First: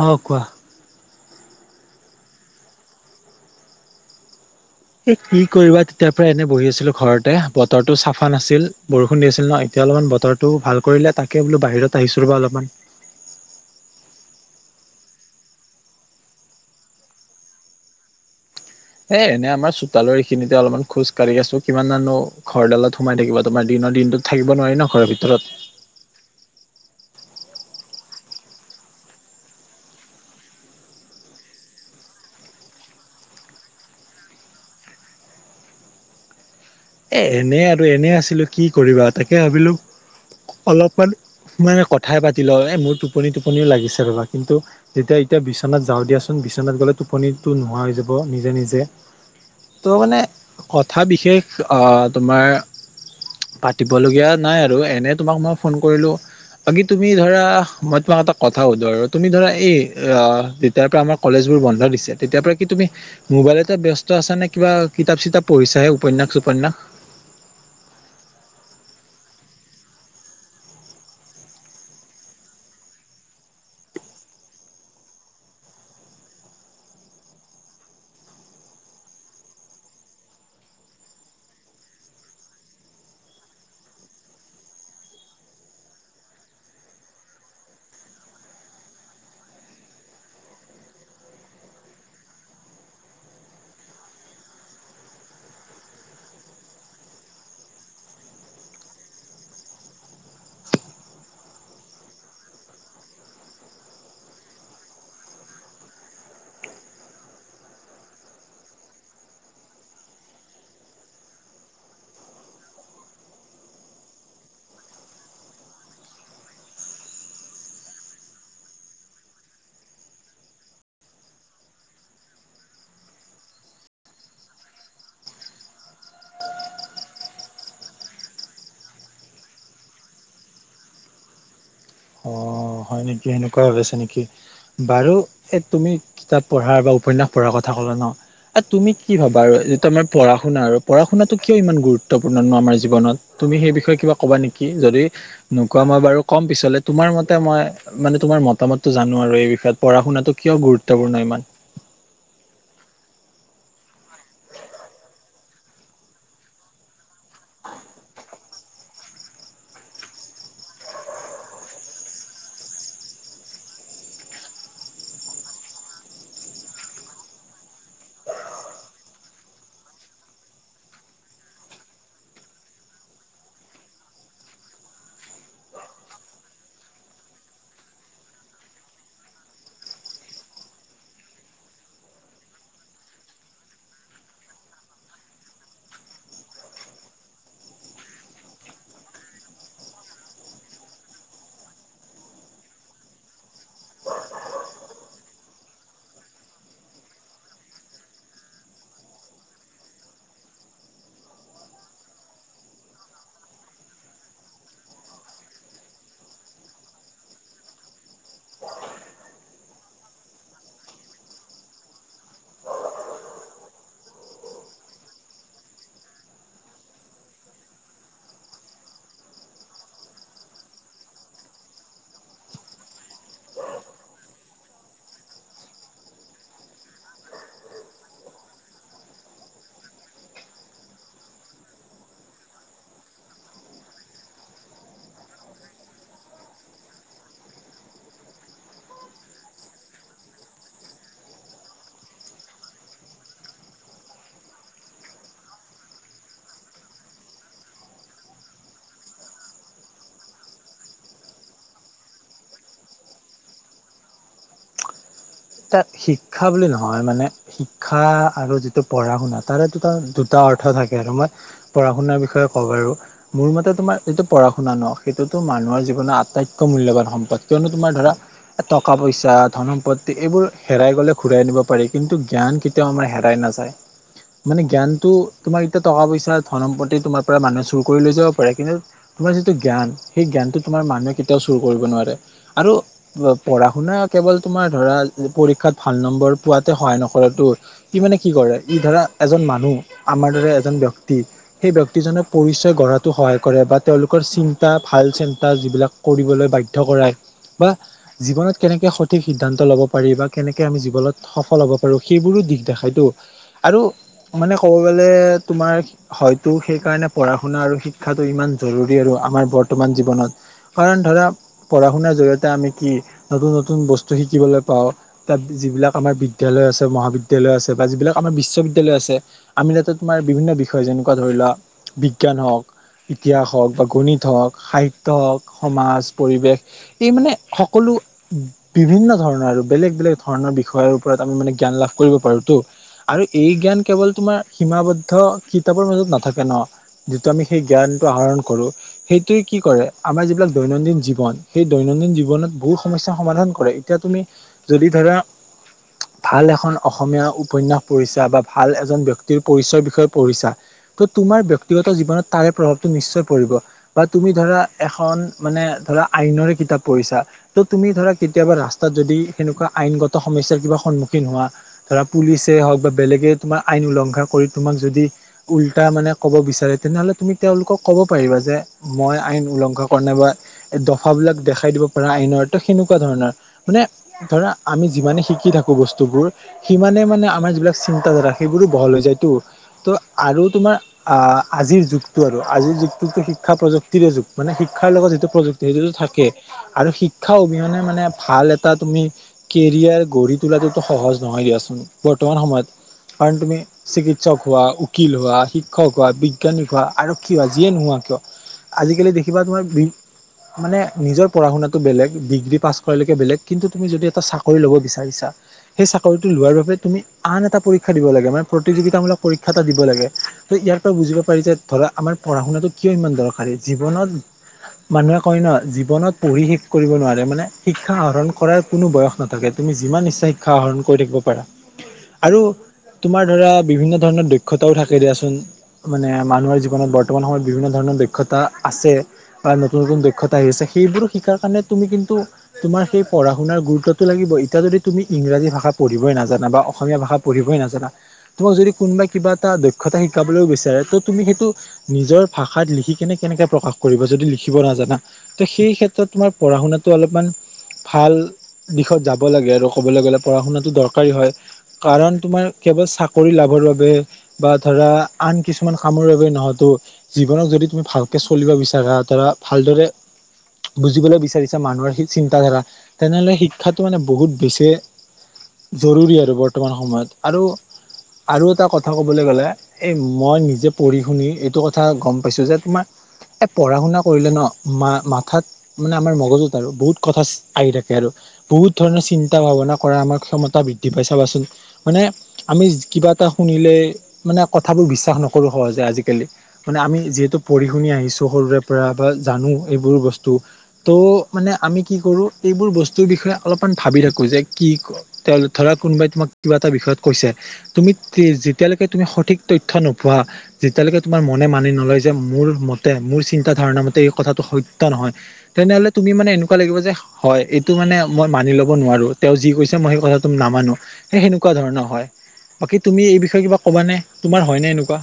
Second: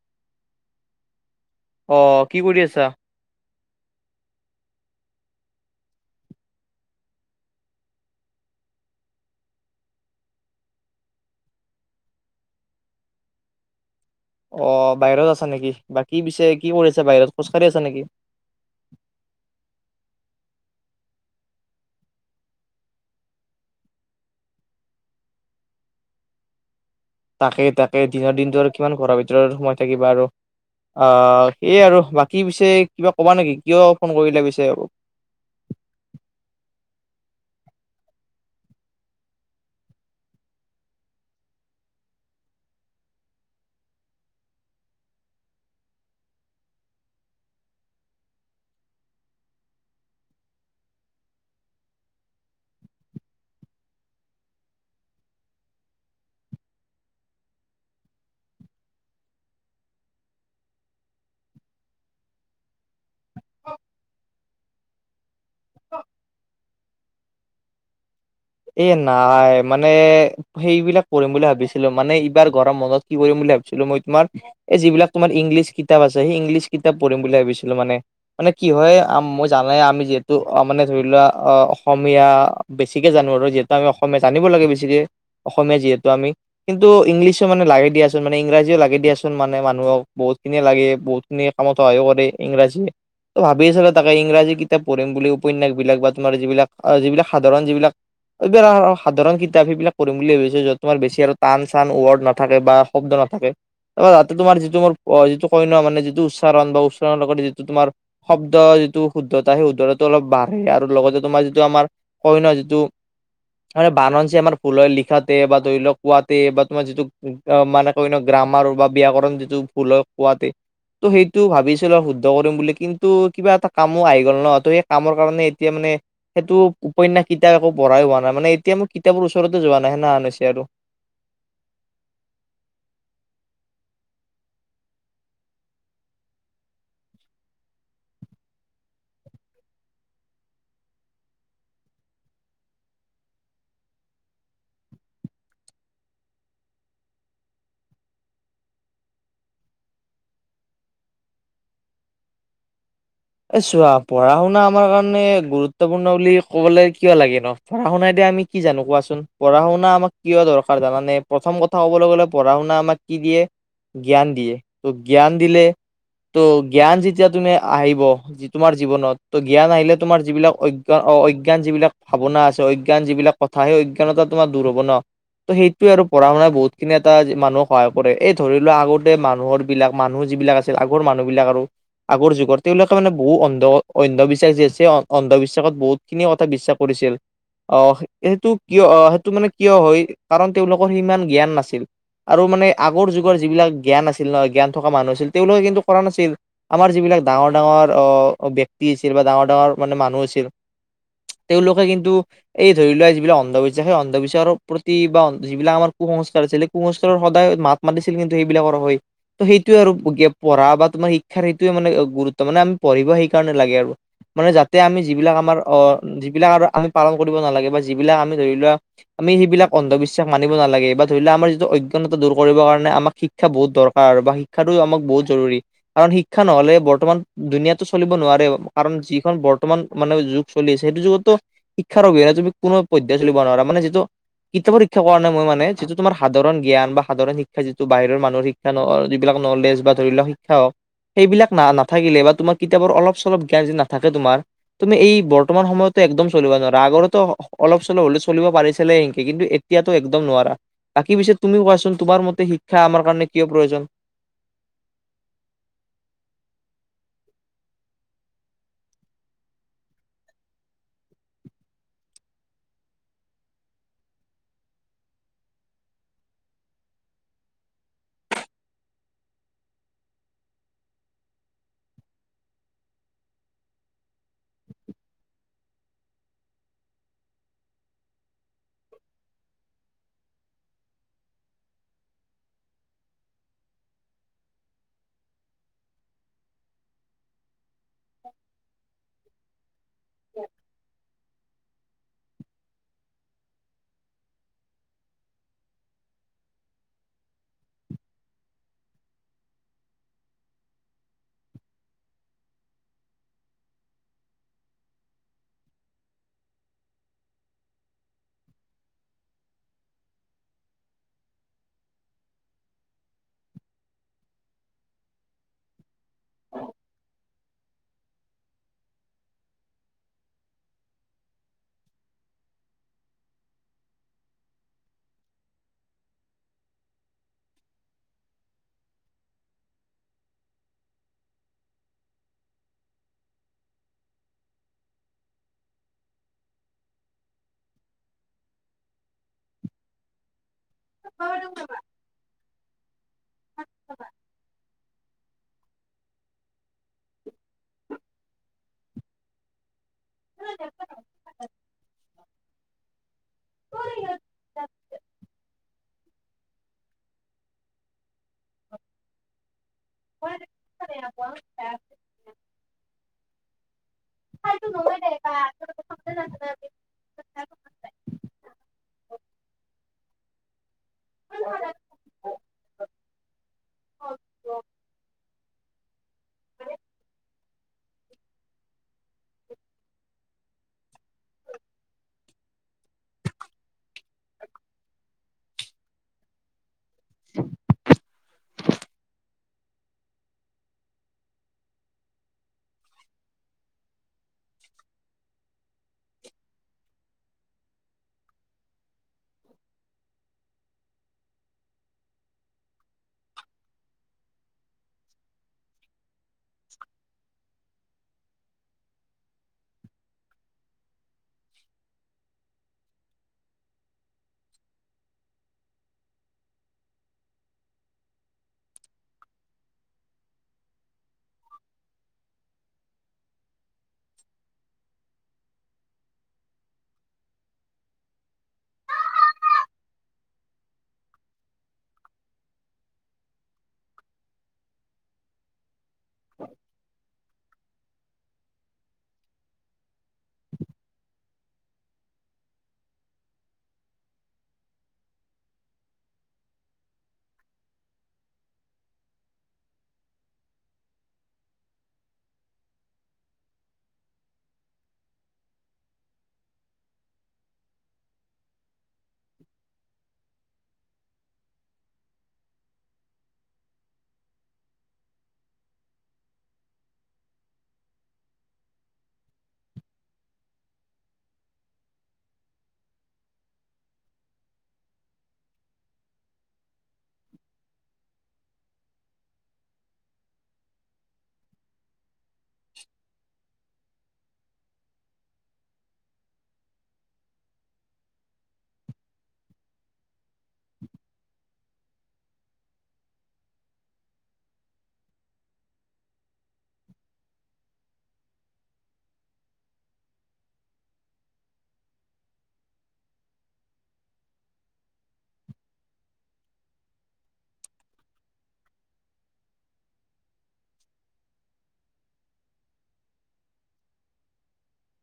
অঁ কোৱা। অ কি কৰি আছা? এ কি কৰিবা তেতিয়া পৰা এনে বহি আছিলোঁ ঘৰতে বতৰটো চাফা নাছিল? বৰষুণ দি আছিল ন এতিয়া অলপমান বতৰটো ভাল কৰিলে তাকে বোলো বাহিৰত আহিছোঁ ৰ'বা অলপমান। অ বাহিৰত আছা নেকি? বাকি পিছে কি কৰি আছা বাহিৰত, খোজ কাঢ়ি আছা নেকি? এ এনে আমাৰ চোতালৰ এই খিনিতে অলপমান খোজকাঢ়ি আছো কিমান নানো। ঘৰডালত সোমাই থাকিব তোমাৰ দিনৰ দিনটোত থাকিব নোৱাৰি ন ঘৰৰ ভিতৰত। তাকেই তাকেই দিনৰ দিনটো আৰু কিমান ঘৰৰ ভিতৰৰ সোমাই থাকিবা আৰু। অ সেয়ে আৰু বাকী পিছে কিবা ক'বা নেকি কিয় ফোন কৰিলে পিছে? এ এনে আৰু এনে আছিলো কি কৰিবা তাকে ভাবিলো অলপমান। মানে কথাই পাতি ল এ মোৰ টোপনি টোপনিও লাগিছে ৰবা কিন্তু। তেতিয়া এতিয়া বিছনাত যাওঁ দিয়াচোন বিছনাত গ'লে টোপনিটো নোহোৱা হৈ যাব নিজে নিজে। ত' মানে কথা বিশেষ অ তোমাৰ। পাতিব লগীয়া নাই আৰু এনে তোমাক মই ফোন কৰিলো। বাকি তুমি ধৰা মই তোমাক এটা কথা সুধো আৰু তুমি ধৰা এই অ। তাৰ পৰা আমাৰ কলেজবোৰ বন্ধ দিছে তেতিয়াৰ পৰা কি তুমি। মোবাইলতে ব্যস্ত আছা নে কিবা কিতাপ চিতাপ পঢ়িছাহে উপন্যাস ছুপন্যাস। এই নাই মানে। সেইবিলাক কৰিম বুলি ভাবিছিলোঁ মানে এইবাৰ ঘৰম মনত কি কৰিম বুলি ভাবিছিলোঁ মই তোমাৰ। এই যিবিলাক তোমাৰ ইংলিছ কিতাপ আছে সেই ইংলিছ কিতাপ পঢ়িম বুলি ভাবিছিলোঁ মানে। মানে কি হয় মই জানাই আমি যিহেতু অ মানে ধৰি লোৱা অ অসমীয়া বেছিক। জানো আৰু যিহেতু আমি অসমীয়া জানিব লাগে বেছিকে অসমীয়া যিহেতু আমি। কিন্তু ইংলিছো মানে লাগে দিয়াচোন ইংৰাজীও লাগে দিয়াচোন মানে মানুহক বহুত খিনি লাগে। নে কামত আহিব দেই ইংৰাজীয়ে। ত ভাবি আছিলোঁ তাকে ইংৰাজী কিতাপ পঢ়িম বুলি উপন্যাস বিলাক বা তোমাৰ যিবিলাক যিবিলাক সাধাৰণ যিবিলাক। এইবাৰ সাধাৰণ কিতাপ সেইবিলাক পৰিম বুলি ভাবিছোঁ য'ত তোমাৰ বেছি আৰু টান চান ৱৰ্ড নাথাকে বা শব্দ নাথাকে। অহ তাতে তোমাৰ যিটো মোৰ যিটো কয় ন মানে যিটো উচ্চাৰণ বা উচ্চাৰণৰ লগতে যিটো তোমাৰ। শব্দ যিটো শুদ্ধতা সেই শুদ্ধতাটো অলপ বাঢ়ে আৰু লগতে তোমাৰ যিটো আমাৰ কয় ন যিটো। মানে বানন যি আমাৰ ভুল হয় লিখাতে বা ধৰি লওক কোৱাতে বা তোমাৰ যিটো মানে। হয় নে গ্ৰামাৰ বা ব্যাকৰণ যিটো ভুল হয় কোৱাতে। ত' সেইটো ভাবিছিলোঁ আৰু শুদ্ধ কৰিম বুলি কিন্তু কিবা এটা কামো আহি গ'ল ন ত সেই কামৰ কাৰণে এতিয়া মানে। সেইটো উপন্যাস কিতাপ একো পঢ়াই হোৱা নাই মানে এতিয়া মই কিতাপৰ ওচৰতে যোৱা নাই সেনেহান হৈছে আৰু। অহ হয়। হয় নেকি সেনেকুৱা হৈ আছে নেকি? বাৰু এই তুমি কিতাপ পঢ়াৰ বা উপন্যাস পঢ়াৰ কথা ক'লা ন। তুমি কি ভাবা আৰু যিটো আমাৰ পঢ়া শুনা আৰু পঢ়া শুনাটো কিয় ইমান গুৰুত্বপূৰ্ণ ন আমাৰ জীৱনত। তুমি সেই বিষয়ে কিবা কবা নেকি যদি নোকোৱা মই বাৰু কম পিছলে তোমাৰ মতে মই। মানে তোমাৰ মতামতটো জানো আৰু এই বিষয়ত পঢ়া শুনাতো কিয় গুৰুত্বপূৰ্ণ ইমান। এই চোৱা পঢ়া শুনা আমাৰ কাৰণে গুৰুত্বপূৰ্ণ বুলি কবলৈ কিয় লাগে নো। পঢ়া শুনাই দি আমি কি জানো কোৱাচোন পঢ়া শুনা আমাক কিয় দৰকাৰ জানেনে প্ৰথম কথা ক'বলৈ গ'লে পঢ়া শুনা আমাক। কি দিয়ে জ্ঞান দিয়ে ত' জ্ঞান দিলে। ত' জ্ঞান যেতিয়া তুমি আহিব। তোমাৰ জীৱনত ত জ্ঞান আহিলে তোমাৰ যিবিলাক অজ্ঞান অ অজ্ঞান যিবিলাক ভাৱনা আছে অজ্ঞান যিবিলাক। কথা সেই অজ্ঞানত তোমাৰ দূৰ হ'ব ন। ত'সেইটোৱে আৰু পঢ়া শুনা বহুত খিনি এটা মানুহক সহায় কৰে এই ধৰি লোৱা আগতে মানুহৰ বিলাক মানুহ যিবিলাক আছে। আগৰ মানুহ বিলাক আৰু আগৰ যুগৰ তেওঁলোক। মানে বহুত অন্ধ অন্ধবিশ্বাসী আছে অন্ধবিশ্বাসত বহুতখিনি কথা বিশ্বাস কৰিছিল অহ সেইটো কিয় অহ সেইটো মানে কিয় হয় কাৰণ তেওঁলোকৰ সিমান জ্ঞান নাছিল আৰু মানে আগৰ যুগৰ যিবিলাক জ্ঞান আছিল ন জ্ঞান থকা মানুহ আছিল তেওঁলোকে কিন্তু কৰা নাছিল আমাৰ যিবিলাক ডাঙৰ ডাঙৰ অহ ব্যক্তি আছিল বা ডাঙৰ ডাঙৰ মানে মানুহ আছিল তেওঁলোকে কিন্তু এই ধৰি লোৱা যিবিলাক অন্ধবিশ্বাস সেই অন্ধবিশ্বাসৰ প্ৰতি বা যিবিলাক আমাৰ কু সংস্কাৰ আছিল সেই কু সংস্কাৰৰ সদায় মাত মাতিছিল কিন্তু সেইবিলাকৰ হৈ সেইটোয়ে আৰু পঢ়া বা তোমাৰ শিক্ষাৰ সেইটোয়ে মানে গুৰু ত্ব মানে আমি পঢ়িব সেইকাৰণে লাগে আৰু মানে যাতে আমি যিবিলাক আমাৰ অ যিবিলাক আৰু আমি পালন কৰিব নালাগে বা যিবিলাক আমি ধৰি লোৱা আমি সেইবিলাক অন্ধবিশ্বাস মানিব নালাগে বা ধৰি লও আমাৰ যিটো অগ্যনত দূৰ কৰিব কাৰণে আমাক শিক্ষ ক্ষা বহুত দৰকাৰ বা শিক্ষাটো আমাক বহুত জৰুৰী। কাৰণ শিক্ষা নহলে বৰ্তমান দুনীয়াটো চলিব নোৱাৰে কাৰণ যিখন বৰ্তমান মানে যুগ চলি আছে সেইটো যুগতটো শিক্ষাৰ অবিহনে তুমি কোনো পধ্যায় চলিব নোৱাৰা মান যিটো কিতাপৰ শিক্ষা কোৱা নাই মই মানে যিটো তোমাৰ সাধাৰণ জ্ঞান বা সাধাৰণ শিক্ষা যিটো বাহিৰ মানসিক শিক্ষা যিবিলাক নলেজ বা ধৰি ল' শিক্ষা'অ সেইবিলাক না না নাথাকিলে বা তোমাৰ কিতাপৰ অলপ চলপ জ্ঞান যদি নাথাকে তোমাৰ তুমি এই বৰ্তমান সময়তো একদম চলিব নোৱাৰা, আগৰতো অলপ চলপ হলে চলিব পাৰিছিলে সেনকে কিন্তু এ তিয়াটো একদম নোৱাৰা। বাকী পিছে তুমিও কোৱাচোন তোমাৰ মতে শিক্ষা আমাৰ কাৰণে কিয় প্ৰয়োজন তাত শিক্ষা বুলি নহয় মানে শিক্ষা আৰু যিটো পঢ়া শুনা তাৰে দুটা, দুটা অৰ্থ থাকে আৰু মই পঢ়া শুনাৰ বিষয়ে কওঁ বাৰু মোৰ মতে তোমাৰ যিটো পঢ়া শুনা ন সেইটোতো মানুহৰ জীৱনৰ আটাইতকৈ মূল্যবান সম্পদ কিয়নো তোমাৰ ধৰা টকা পইচা, ধন সম্প ত্তি এইবোৰ হেৰাই গ'লে ঘূৰাই আনিব পাৰি কিন্তু জ্ঞান কেতিয়াও আমাৰ হেৰাই নাযায় মানে জ্ঞানটো তোমাৰ এতিয়া টকা পইচা, ধন সম্পত্তি তোমাৰ পৰা মানুহে চুৰ কৰি লৈ যাব পাৰে কিন্তু তোমাৰ যিটো জ্ঞান সেই জ্ঞানটো তোমাৰ মানুহে কেতিয়াও চুৰ কৰিব নোৱাৰে। আৰু পঢ়া শুনা কেৱল তোমাৰ ধৰা পৰীক্ষাত ভাল নম্বৰ পোৱাতে সহায় নকৰেটো ই মানে কি কৰে ই ধৰা এজন মানুহ আমাৰ দৰে এজন ব্যক্তি সেই ব্যক্তিজক পৰিচয় গঢ়াটো সহায় কৰে বা তেওঁলোকৰ চিন্তা ভাল চিন্তা যিবিলাক কৰিবলৈ বাধ্য কৰাই বা জীৱনত কেনেকে সঠিক সি দ্ধান্ত ল'ব পাৰি বা কেনেকৈ আমি জীৱনত সফল হ'ব পাৰোঁ সেইবোৰো দিশ দেখাইতো আৰু মানে ক'ব গলে তোমাৰ হয়তো সেইকাৰণে পঢ়া শুনা আৰু শিক্ষাটো ইমান জৰুৰী আৰু আমাৰ বৰ্তমান জীৱনত কাৰণ ধৰা পঢ়া শুনাৰ জৰিয়তে আমি কি নতুন নতুন বস্তু শিকিবলৈ পাওঁ তাত যিবিলাক আমাৰ বিদ্যালয় আছে, মহাবিদ্যালয় আছে বা যিবিলাক আমাৰ বিশ্ববিদ্যালয় আছে আমি তাতে তোমাৰ বিভিন্ন বিষয় যেনেকুৱা ধৰি লোৱা বিজ্ঞান হওক ইতিহাস হওক বা গণিত হওক, সাহিত্য হওক, সমাজ পৰিৱেশ এইমানে সকলো বিভিন্ন ধৰণৰ আৰু বেলেগ বেলেগ ধৰণৰ বিষয়ৰ ওপৰত আমি মানে জ্ঞান লাভ কৰিব পাৰো তো আৰু এই জ্ঞান কেৱল তোমাৰ সীমাবদ্ধ কিতাপৰ মাজত নাথাকে ন যিটো আমি সেই জ্ঞানটো আহৰণ কৰো সেইটোৱে কি কৰে আমাৰ যিবিলাক দৈনন্দিন জীৱন সেই দৈনন্দিন জীৱনত বহুত সমস্যা সমাধান কৰে এতিয়া তুমি যদি ধৰা ভাল এখন অসমীয়া উপন্যাস পঢ়িচা বা ভাল এজন ব্যক্তিৰ পৰিচয়ৰ বিষয়ে পঢ়িছা ত' তোমাৰ ব্যক্তিগত জীৱনত তাৰে প্ৰাউতটো নিশ্চয় পৰিব। বা তুমি ধৰা এখন মানে ধৰা আইনৰে কিতাপ পঢ়িছা ত' তুমি ধৰা কেতিয়াবা ৰাস্তাত যদি সেনেকুৱা আইনগত সমস্যাৰ কিবা সন্মুখীন হোৱা ধৰা পুলিচে হওঁক বা বেলেগে তোমাৰ আইন উলংঘা কৰি তোমাক যদি উল্টা মানে ক'ব বিচাৰে তেনেহ'লে তুমি তেওঁলোকক ক'ব পাৰিবা যে মই আইন উলংঘা কৰা নাই বা দফাবিলাক দেখাই দিব পাৰা আইনৰ ত' সেনেক কুৱা ধৰণৰ মানে ধৰা আমি যিমানে শিকি থাকো বস্তুবোৰ সিমানে মানে আমাৰ যিবিলাক চিন্তাাধাৰা সেইবোৰো বহল হৈ যায় তো ত' আৰু তোমাৰ আ আজিৰ যুগটো আৰু আজিৰ যুগটো শিক্ষা প্ৰযুক্তিৰে যুগ মানে শিক্ষাৰ লগত যিটো প্ৰযুক্ সেইটোতো থাকে আৰু শিক্ষা অবিহনে মানে ভাল এটা তুমি কেৰিয়াৰ গঢ়ি তোলাটোতো সহজ নহয় দিয়াচোন বৰ্তমান সময়ত কাৰণ তুমি চিকিৎসক হোৱা উকিল হোৱা, শিক্ষক হোৱা, বিজ্ঞানিক হোৱা, আৰক্ষী হোৱা, যিয়ে নোহোৱা কিয়। আজিকালি দেখিবা তোমাৰ মানে বি নিজৰ পঢ়া শুনাটো বেলেগ ডিগ্ৰী পাছ কৰালেকে বেলেগ কিন্তু তুমি যদি এটা চাকৰি ল'ব বিচাৰিছা। সেই চাকৰিটো লোৱাৰ বাবে তুমি আন এটা পৰীক খা দিব লাগে মানে প্ৰতিযোগিতামূলক পৰীক্ষা এটা দিব লাগে ত' ইয়াৰ পৰা বুজিব পাৰি যে ধৰা আমাৰ পঢ়া শুনাটো কিয় ইমান দৰকাৰী জীৱনত মানুহে কয় ন' জীৱনত পঢ়ি শেষ কৰিব নোৱাৰে মানে শিক্ষা আহৰণ কৰাৰ কোনো বয়স নাথাকে তুমি যিমান ইচ্ছা শিক্ষা আহৰণ কৰি থাকিব পাৰা। আৰু তোমাৰ ধৰা বিভিন্ন ধৰণৰ দক্ষতাও থাকে দিয়াচোন। মানে মানুহৰ জীৱনত বৰ্তমান সময়ত বিভিন্ন ধৰণৰ দক্ষতা আছে। বা নতুন নতুন দক্ষতা আহি আছে সেইবোৰো শিকাৰ কাৰণে তুমি কিন্তু তোমাৰ সেই পঢ়া শুনাৰ গুৰুত্বটো লাগিবই এতি যদি তুমি ইংৰাজী ভাষা পঢ়িবই নাজানা বা অসমীয়া ভাষা পঢ়িবই নাজানা, তোমাক যদি কোনোবাই কিবা এটা দক্ষতা শিকাবলৈও বিচাৰে ত' তুমি সেইটো নিজৰ ভাষাত লিখি কেনে কেনেকে প্ৰকাশ কৰিব যদি লিখিব নাজানা। তে সেই ক্ষেত্ৰত তোমাৰ পঢ়া শুনাটো অলপমান ভাল দিশত যাব লাগে আৰু ক'বলৈ গ'লে পঢ়া শুনাটো দৰকাৰী হয়। কাৰণ তোমাৰ কেৱল চাকৰি লাভৰ বাবে বা ধৰা আন কিছুমান কামৰ বাবে নহয়তো। জীৱনক যদি তুমি ভালকে চলিব বিচাৰা ধৰা ভালদৰে বুজিবলৈ বিচাৰিছে মানুহৰ সেই চিন্তাধাৰা তেনেহ'লে শিক্ষাটো মানে বহুত বেছিয়ে জৰুৰী আৰু বৰ্তমান সময়ত আৰু আৰু এটা কথা ক'বলৈ গ'লে এই মই নিজে পঢ়ি শুনি এইটো কথা গম পাইছোঁ যে তোমাৰ এই পঢ়া-শুনা কৰিলে ন মা মাথাত মানে আমাৰ মগজুত আৰু বহুত কথা আহি থাকে আৰু বহুত ধৰণৰ চিন্তা ভাৱনা কৰা আমাৰ ক্ষমতা বৃদ্ধি পাইছে চাবাচোন। মানে আমি কিবা এটা শুনিলে মানে কথাবোৰ বিশ্বাস নকৰোঁ সহজে আজিকালি। মানে আমি যিহেতু পঢ়ি শুনি আহিছো সৰুৰে পৰা বা জানো এইবোৰ বস্ তু ত' মানে আমি কি কৰোঁ এইবোৰ বস্তুৰ বিষয়ে অলপমান ভাবি থাকোঁ যে কি তেওঁ ধৰা কোনোবাই তোমাক কিবা এটা বিষয়ত কৈছে। তুমি তে যেতিয়ালৈকে তুমি সঠিক তথ্য নোপোৱা। যেতিয়ালৈকে তোমাৰ মনে মানি নলয় যে মোৰ মতে মোৰ চিন্তাধাৰণা মতে এই কথাটো সত্য নহয়। তেনেহ'লে তুমি মানে এনেক কুৱা লাগিব যে হয় এইটো মানে মই মানি ল'ব নোৱাৰোঁ তেওঁ যি কৈছে মই সেই কথাটো নামানো। সেই সেনেকুৱা ধৰণৰ হয় বাকী তুমি এই বিষয়ে কিবা ক'বা নে তোমাৰ হয় নে এনেকুৱা?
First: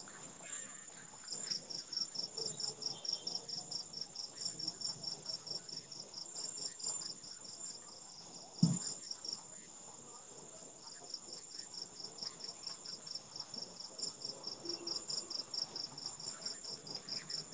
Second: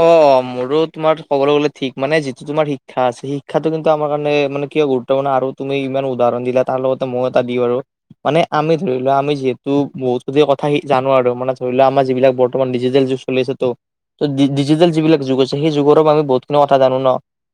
অ', মোৰো তোমাৰ ক'বলৈ গ'লে ঠিক মানে যিটো তোমাৰ শিক্ষা আছে শিক্ষাটো কিন্তু আমাৰ কাৰণে মানে কিয় গুৰুত [unintelligible] আৰু তুমি ইমান উদাহৰণ দিলা তাৰ লগতে ময়ো এটা দিওঁ আৰু। মানে আমি ধৰি লোৱা আমি যিহেতু বহুতখিনি কথা জানো আৰু। মানে ধৰি লোৱা আমাৰ যিবিলাক বৰ্তমান ডিজিটেল যু শুনিছোঁ টো। ত' ডি ডিজিটেল যিবিলাক যুগ আছে। সেই যুগৰ আমি বহুতখিনি কথা জানো ন।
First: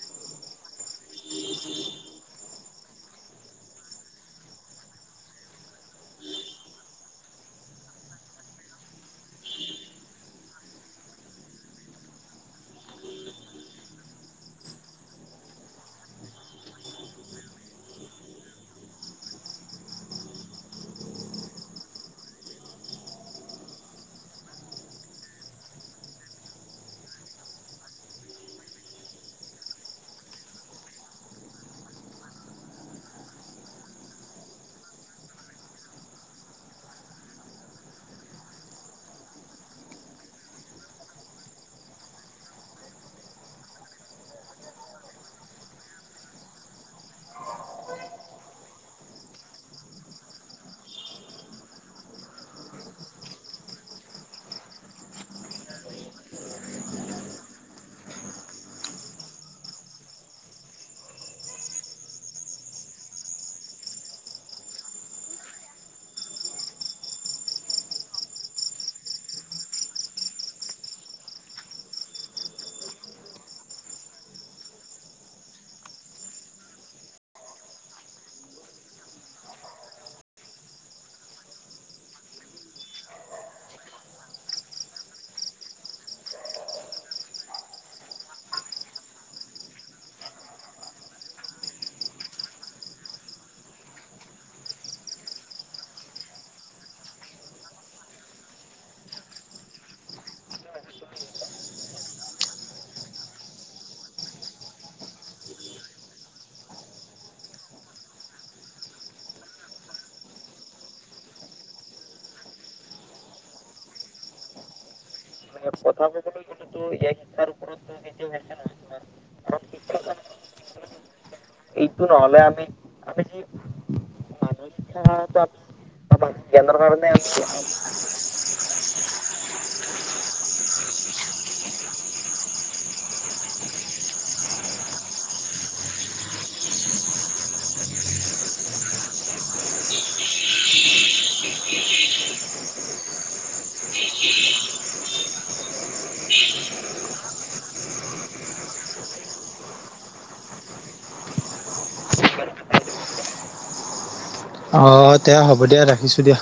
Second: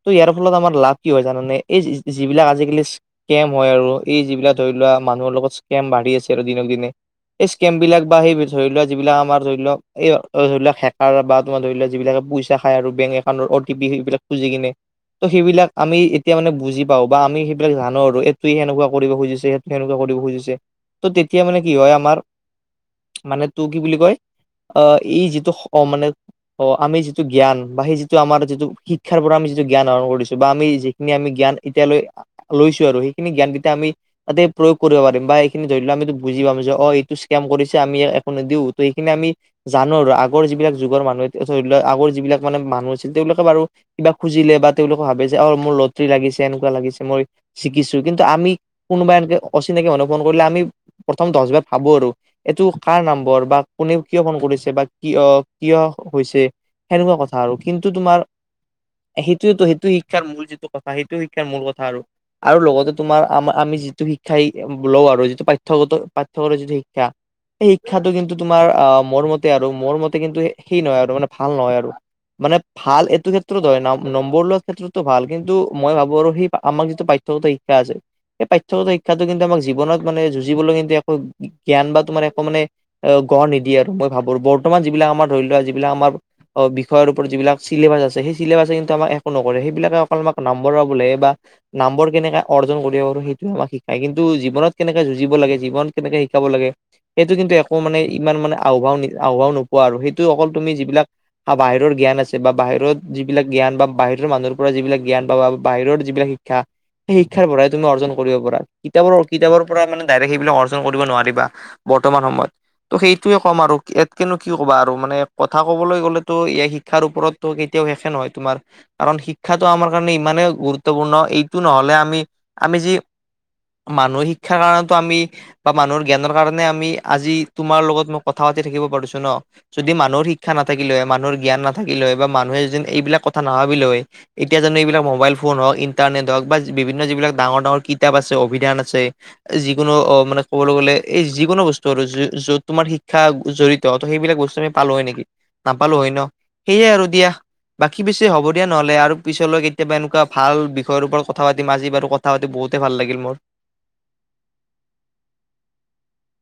ত' ইয়াৰ ফলত আমাৰ লাভ কি হয় জানানে? এই যিবিলাক আজিকালি কেম হয় আৰু এই যিবিলাক ধৰি লোৱা মানুহৰ লগত স্কেম বাঢ়ি আছে আৰু দিনক দিনে। এ স্কেম বিলাক বা সেই ধৰি লোৱা যিবিলাক আমাৰ ধৰি লওক এই ধৰি লওক হেকাৰ বা তোমাৰ ধৰিলোৱা যিবিলাকে পইচা খায় আৰু বেংক একাউণ্টৰ অ'টি পি সেইবিলাক খুজি কিনে। ত' সেইবিলাক আমি এতিয়া মানে বুজি পাওঁ বা আমি সেইবিলাক জানো আৰু এইটোৱে সেনেকুৱা কৰিব খুজিছে। সেনেকুৱা কৰিব খুজিছে। ত' তেতিয়া মানে কি হয় আমাৰ মানে তো কি বুলি কয়? অ এই যিটো অ মানে অ। আমি যিটো জ্ঞান বা সেই যিটো আমাৰ যিটো শিক্ষাৰ পৰা আমি যিটো জ্ঞান আহৰণ কৰিছো বা আমি যি খিনি আমি জ্ঞান এতিয়ালৈ লৈছোঁ আৰু। সেইখিনি জ্ঞান গিতা আমি তাতে প্ৰয়োগ কৰিব পাৰিম বা এইখিনি ধৰি লোৱা আমি বুজি পাম যে অ, এইটো স্কেম কৰিছে আমি একো নিদিওঁ ত এইখিনি আমি জানো আৰু। আগৰ যিবিলাক যুগৰ মানুহে ধৰি লওক আগৰ যিবিলাক মানে মানুহ আছিল। তেওঁলোকে বাৰু কিবা খুজিলে বা তেওঁলোকে ভাবে যে অ, মোৰ লটৰী লাগিছে এনেকুৱা লাগিছে মই শিকিছোঁ কিন্তু আমি কোনোবা এনেকে অচিনাকি মানুহ ফোন কৰিলে আমি প্ৰথম দহবাৰ ভাবো আৰু। এইটো কাৰ নম্বৰ বা কোনে কিয় ফোন কৰিছে বা কিয় কিয় কৈছে? সেনেকুৱা কথা আৰু। কিন্তু তোমাৰ সেইটোৱেতো সেইটোৱে শিক্ষাৰ মূল যিটো কথা সেইটো শিক্ষাৰ মূল কথা আৰু। আৰু লগতে তোমাৰ আমাৰ আমি যিটো শিক্ষাই লওঁ আৰু যিটো পাঠ্যগত পাঠ্যগত যিটো শিক্ষা। এই শিক্ষাটো কিন্তু তোমাৰ আহ মোৰ মতে আৰু মোৰ মতে কিন্তু সেই নহয় আৰু, মানে ভাল নহয় আৰু। মানে। ভাল এইটো ক্ষেত্ৰত হয় ন। নম্বৰ লোৱাৰ ক্ষেত্ৰতো ভাল কিন্তু মই ভাবোঁ আৰু সেই আমাক যিটো পাঠ্যগত শিক্ষা আছে। এই পাঠ্যগত শিক্ষাটো কিন্তু আমাক জীৱনত মানে যুঁজিবলৈ কিন্তু একো জ্ঞান বা তোমাৰ একো মানে অহ, গঢ় নিদিয়ে আৰু মই ভাবোঁ। বৰ্তমান যিবিলাক আমাৰ ধৰি লোৱা যিবিলাক আমাৰ অ বিষয়ৰ ওপৰত যিবিলাক চিলেবাছ আছে সেই চিলেবাছ কিন্তু আমাক একো নকৰে। সেইবিলাকে অকল আমাক নম্বৰ পাবলে বা নাম্বৰ কেনেকা অৰ্জন কৰিব পাৰো। সেইটো আমাক শিকায়। কিন্তু জীৱনত কেনেকে যুঁজিব লাগে জীৱন কেনেকে শিকাব লাগে। সেইটো কিন্তু একো মানে ইমান মানে আও ভাও আও ভাও নোপোৱা আৰু। সেইটো অকল তুমি যিবিলাক বা বাহিৰৰ জ্ঞান আছে বা বাহিৰত যিবিলাক জ্ঞান বা বাহিৰৰ মানুহৰ পৰা যিবিলাক জ্ঞান পাবা। বাহিৰৰ যিবিলাক শিক্ষা। সেই শিক্ষাৰ পৰাই তুমি অৰ্জন কৰিব পৰা। কিতাপৰ কিতাপৰ পৰা মানে ডাইৰেক্ট সেইবিলাক অৰ্জন কৰিব নোৱাৰিবা বৰ্তমান সময়ত। ত' সেইটোয়ে ক'ম আৰু ইয়াতকেনো কি ক'বা আৰু মানে, কথা ক'বলৈ গ'লেতো এ শিক্ষাৰ ওপৰতো কেতিয়াও শেষে নহয় তোমাৰ কাৰণ শিক্ষাটো আমাৰ কাৰণে ইমানেই গুৰুত্বপূৰ্ণ। এইটো নহ'লে আমি আমি যি [unintelligible] মানুহৰ শিক্ষাৰ কাৰণেটো আমি বা মানুহৰ জ্ঞানৰ কাৰণে আমি আজি তোমাৰ লগত ম কথা পাতি থাকিব পাৰিছো ন'। যদি মানুহৰ শিক্ষা নাথাকিলে হয়, মানুহৰ জ্ঞান নাথাকিলে হয় বা মানুহে যজন এইবিলাক কথা নাভাবিলে হয়। এতিয়া জানো এইবিলাক মোবাইল ফোন হওক, ইণ্টাৰনেট হওক বা বিভিন্ন যিবিলাক ডাঙৰ ডাঙৰ কিতাপ আছে, অভিধান আছে। যিকোনো অ', মানে ক'বলৈ গ'লে, এই যিকোনো বস্তু আৰু য যত তোমাৰ শিক্ষা জড়িত। ত' সেইবিলাক বস তুমি পালো হয় নেকি? নাপালো হয় ন' সেইয়াই আৰু দিয়া। বাকী বেছি হ'ব দিয়া নহলে আৰু পিছলৈ কে কেতিয়াবা এনেকুৱা ভাল বিষয়ৰ ওপৰত কথা পাতিম। আজি বাৰু কথা পাতি বহুতে ভাল লাগিল মোৰ। অ', দে হ'ব দিয়া। ৰাখিছো দিয়া।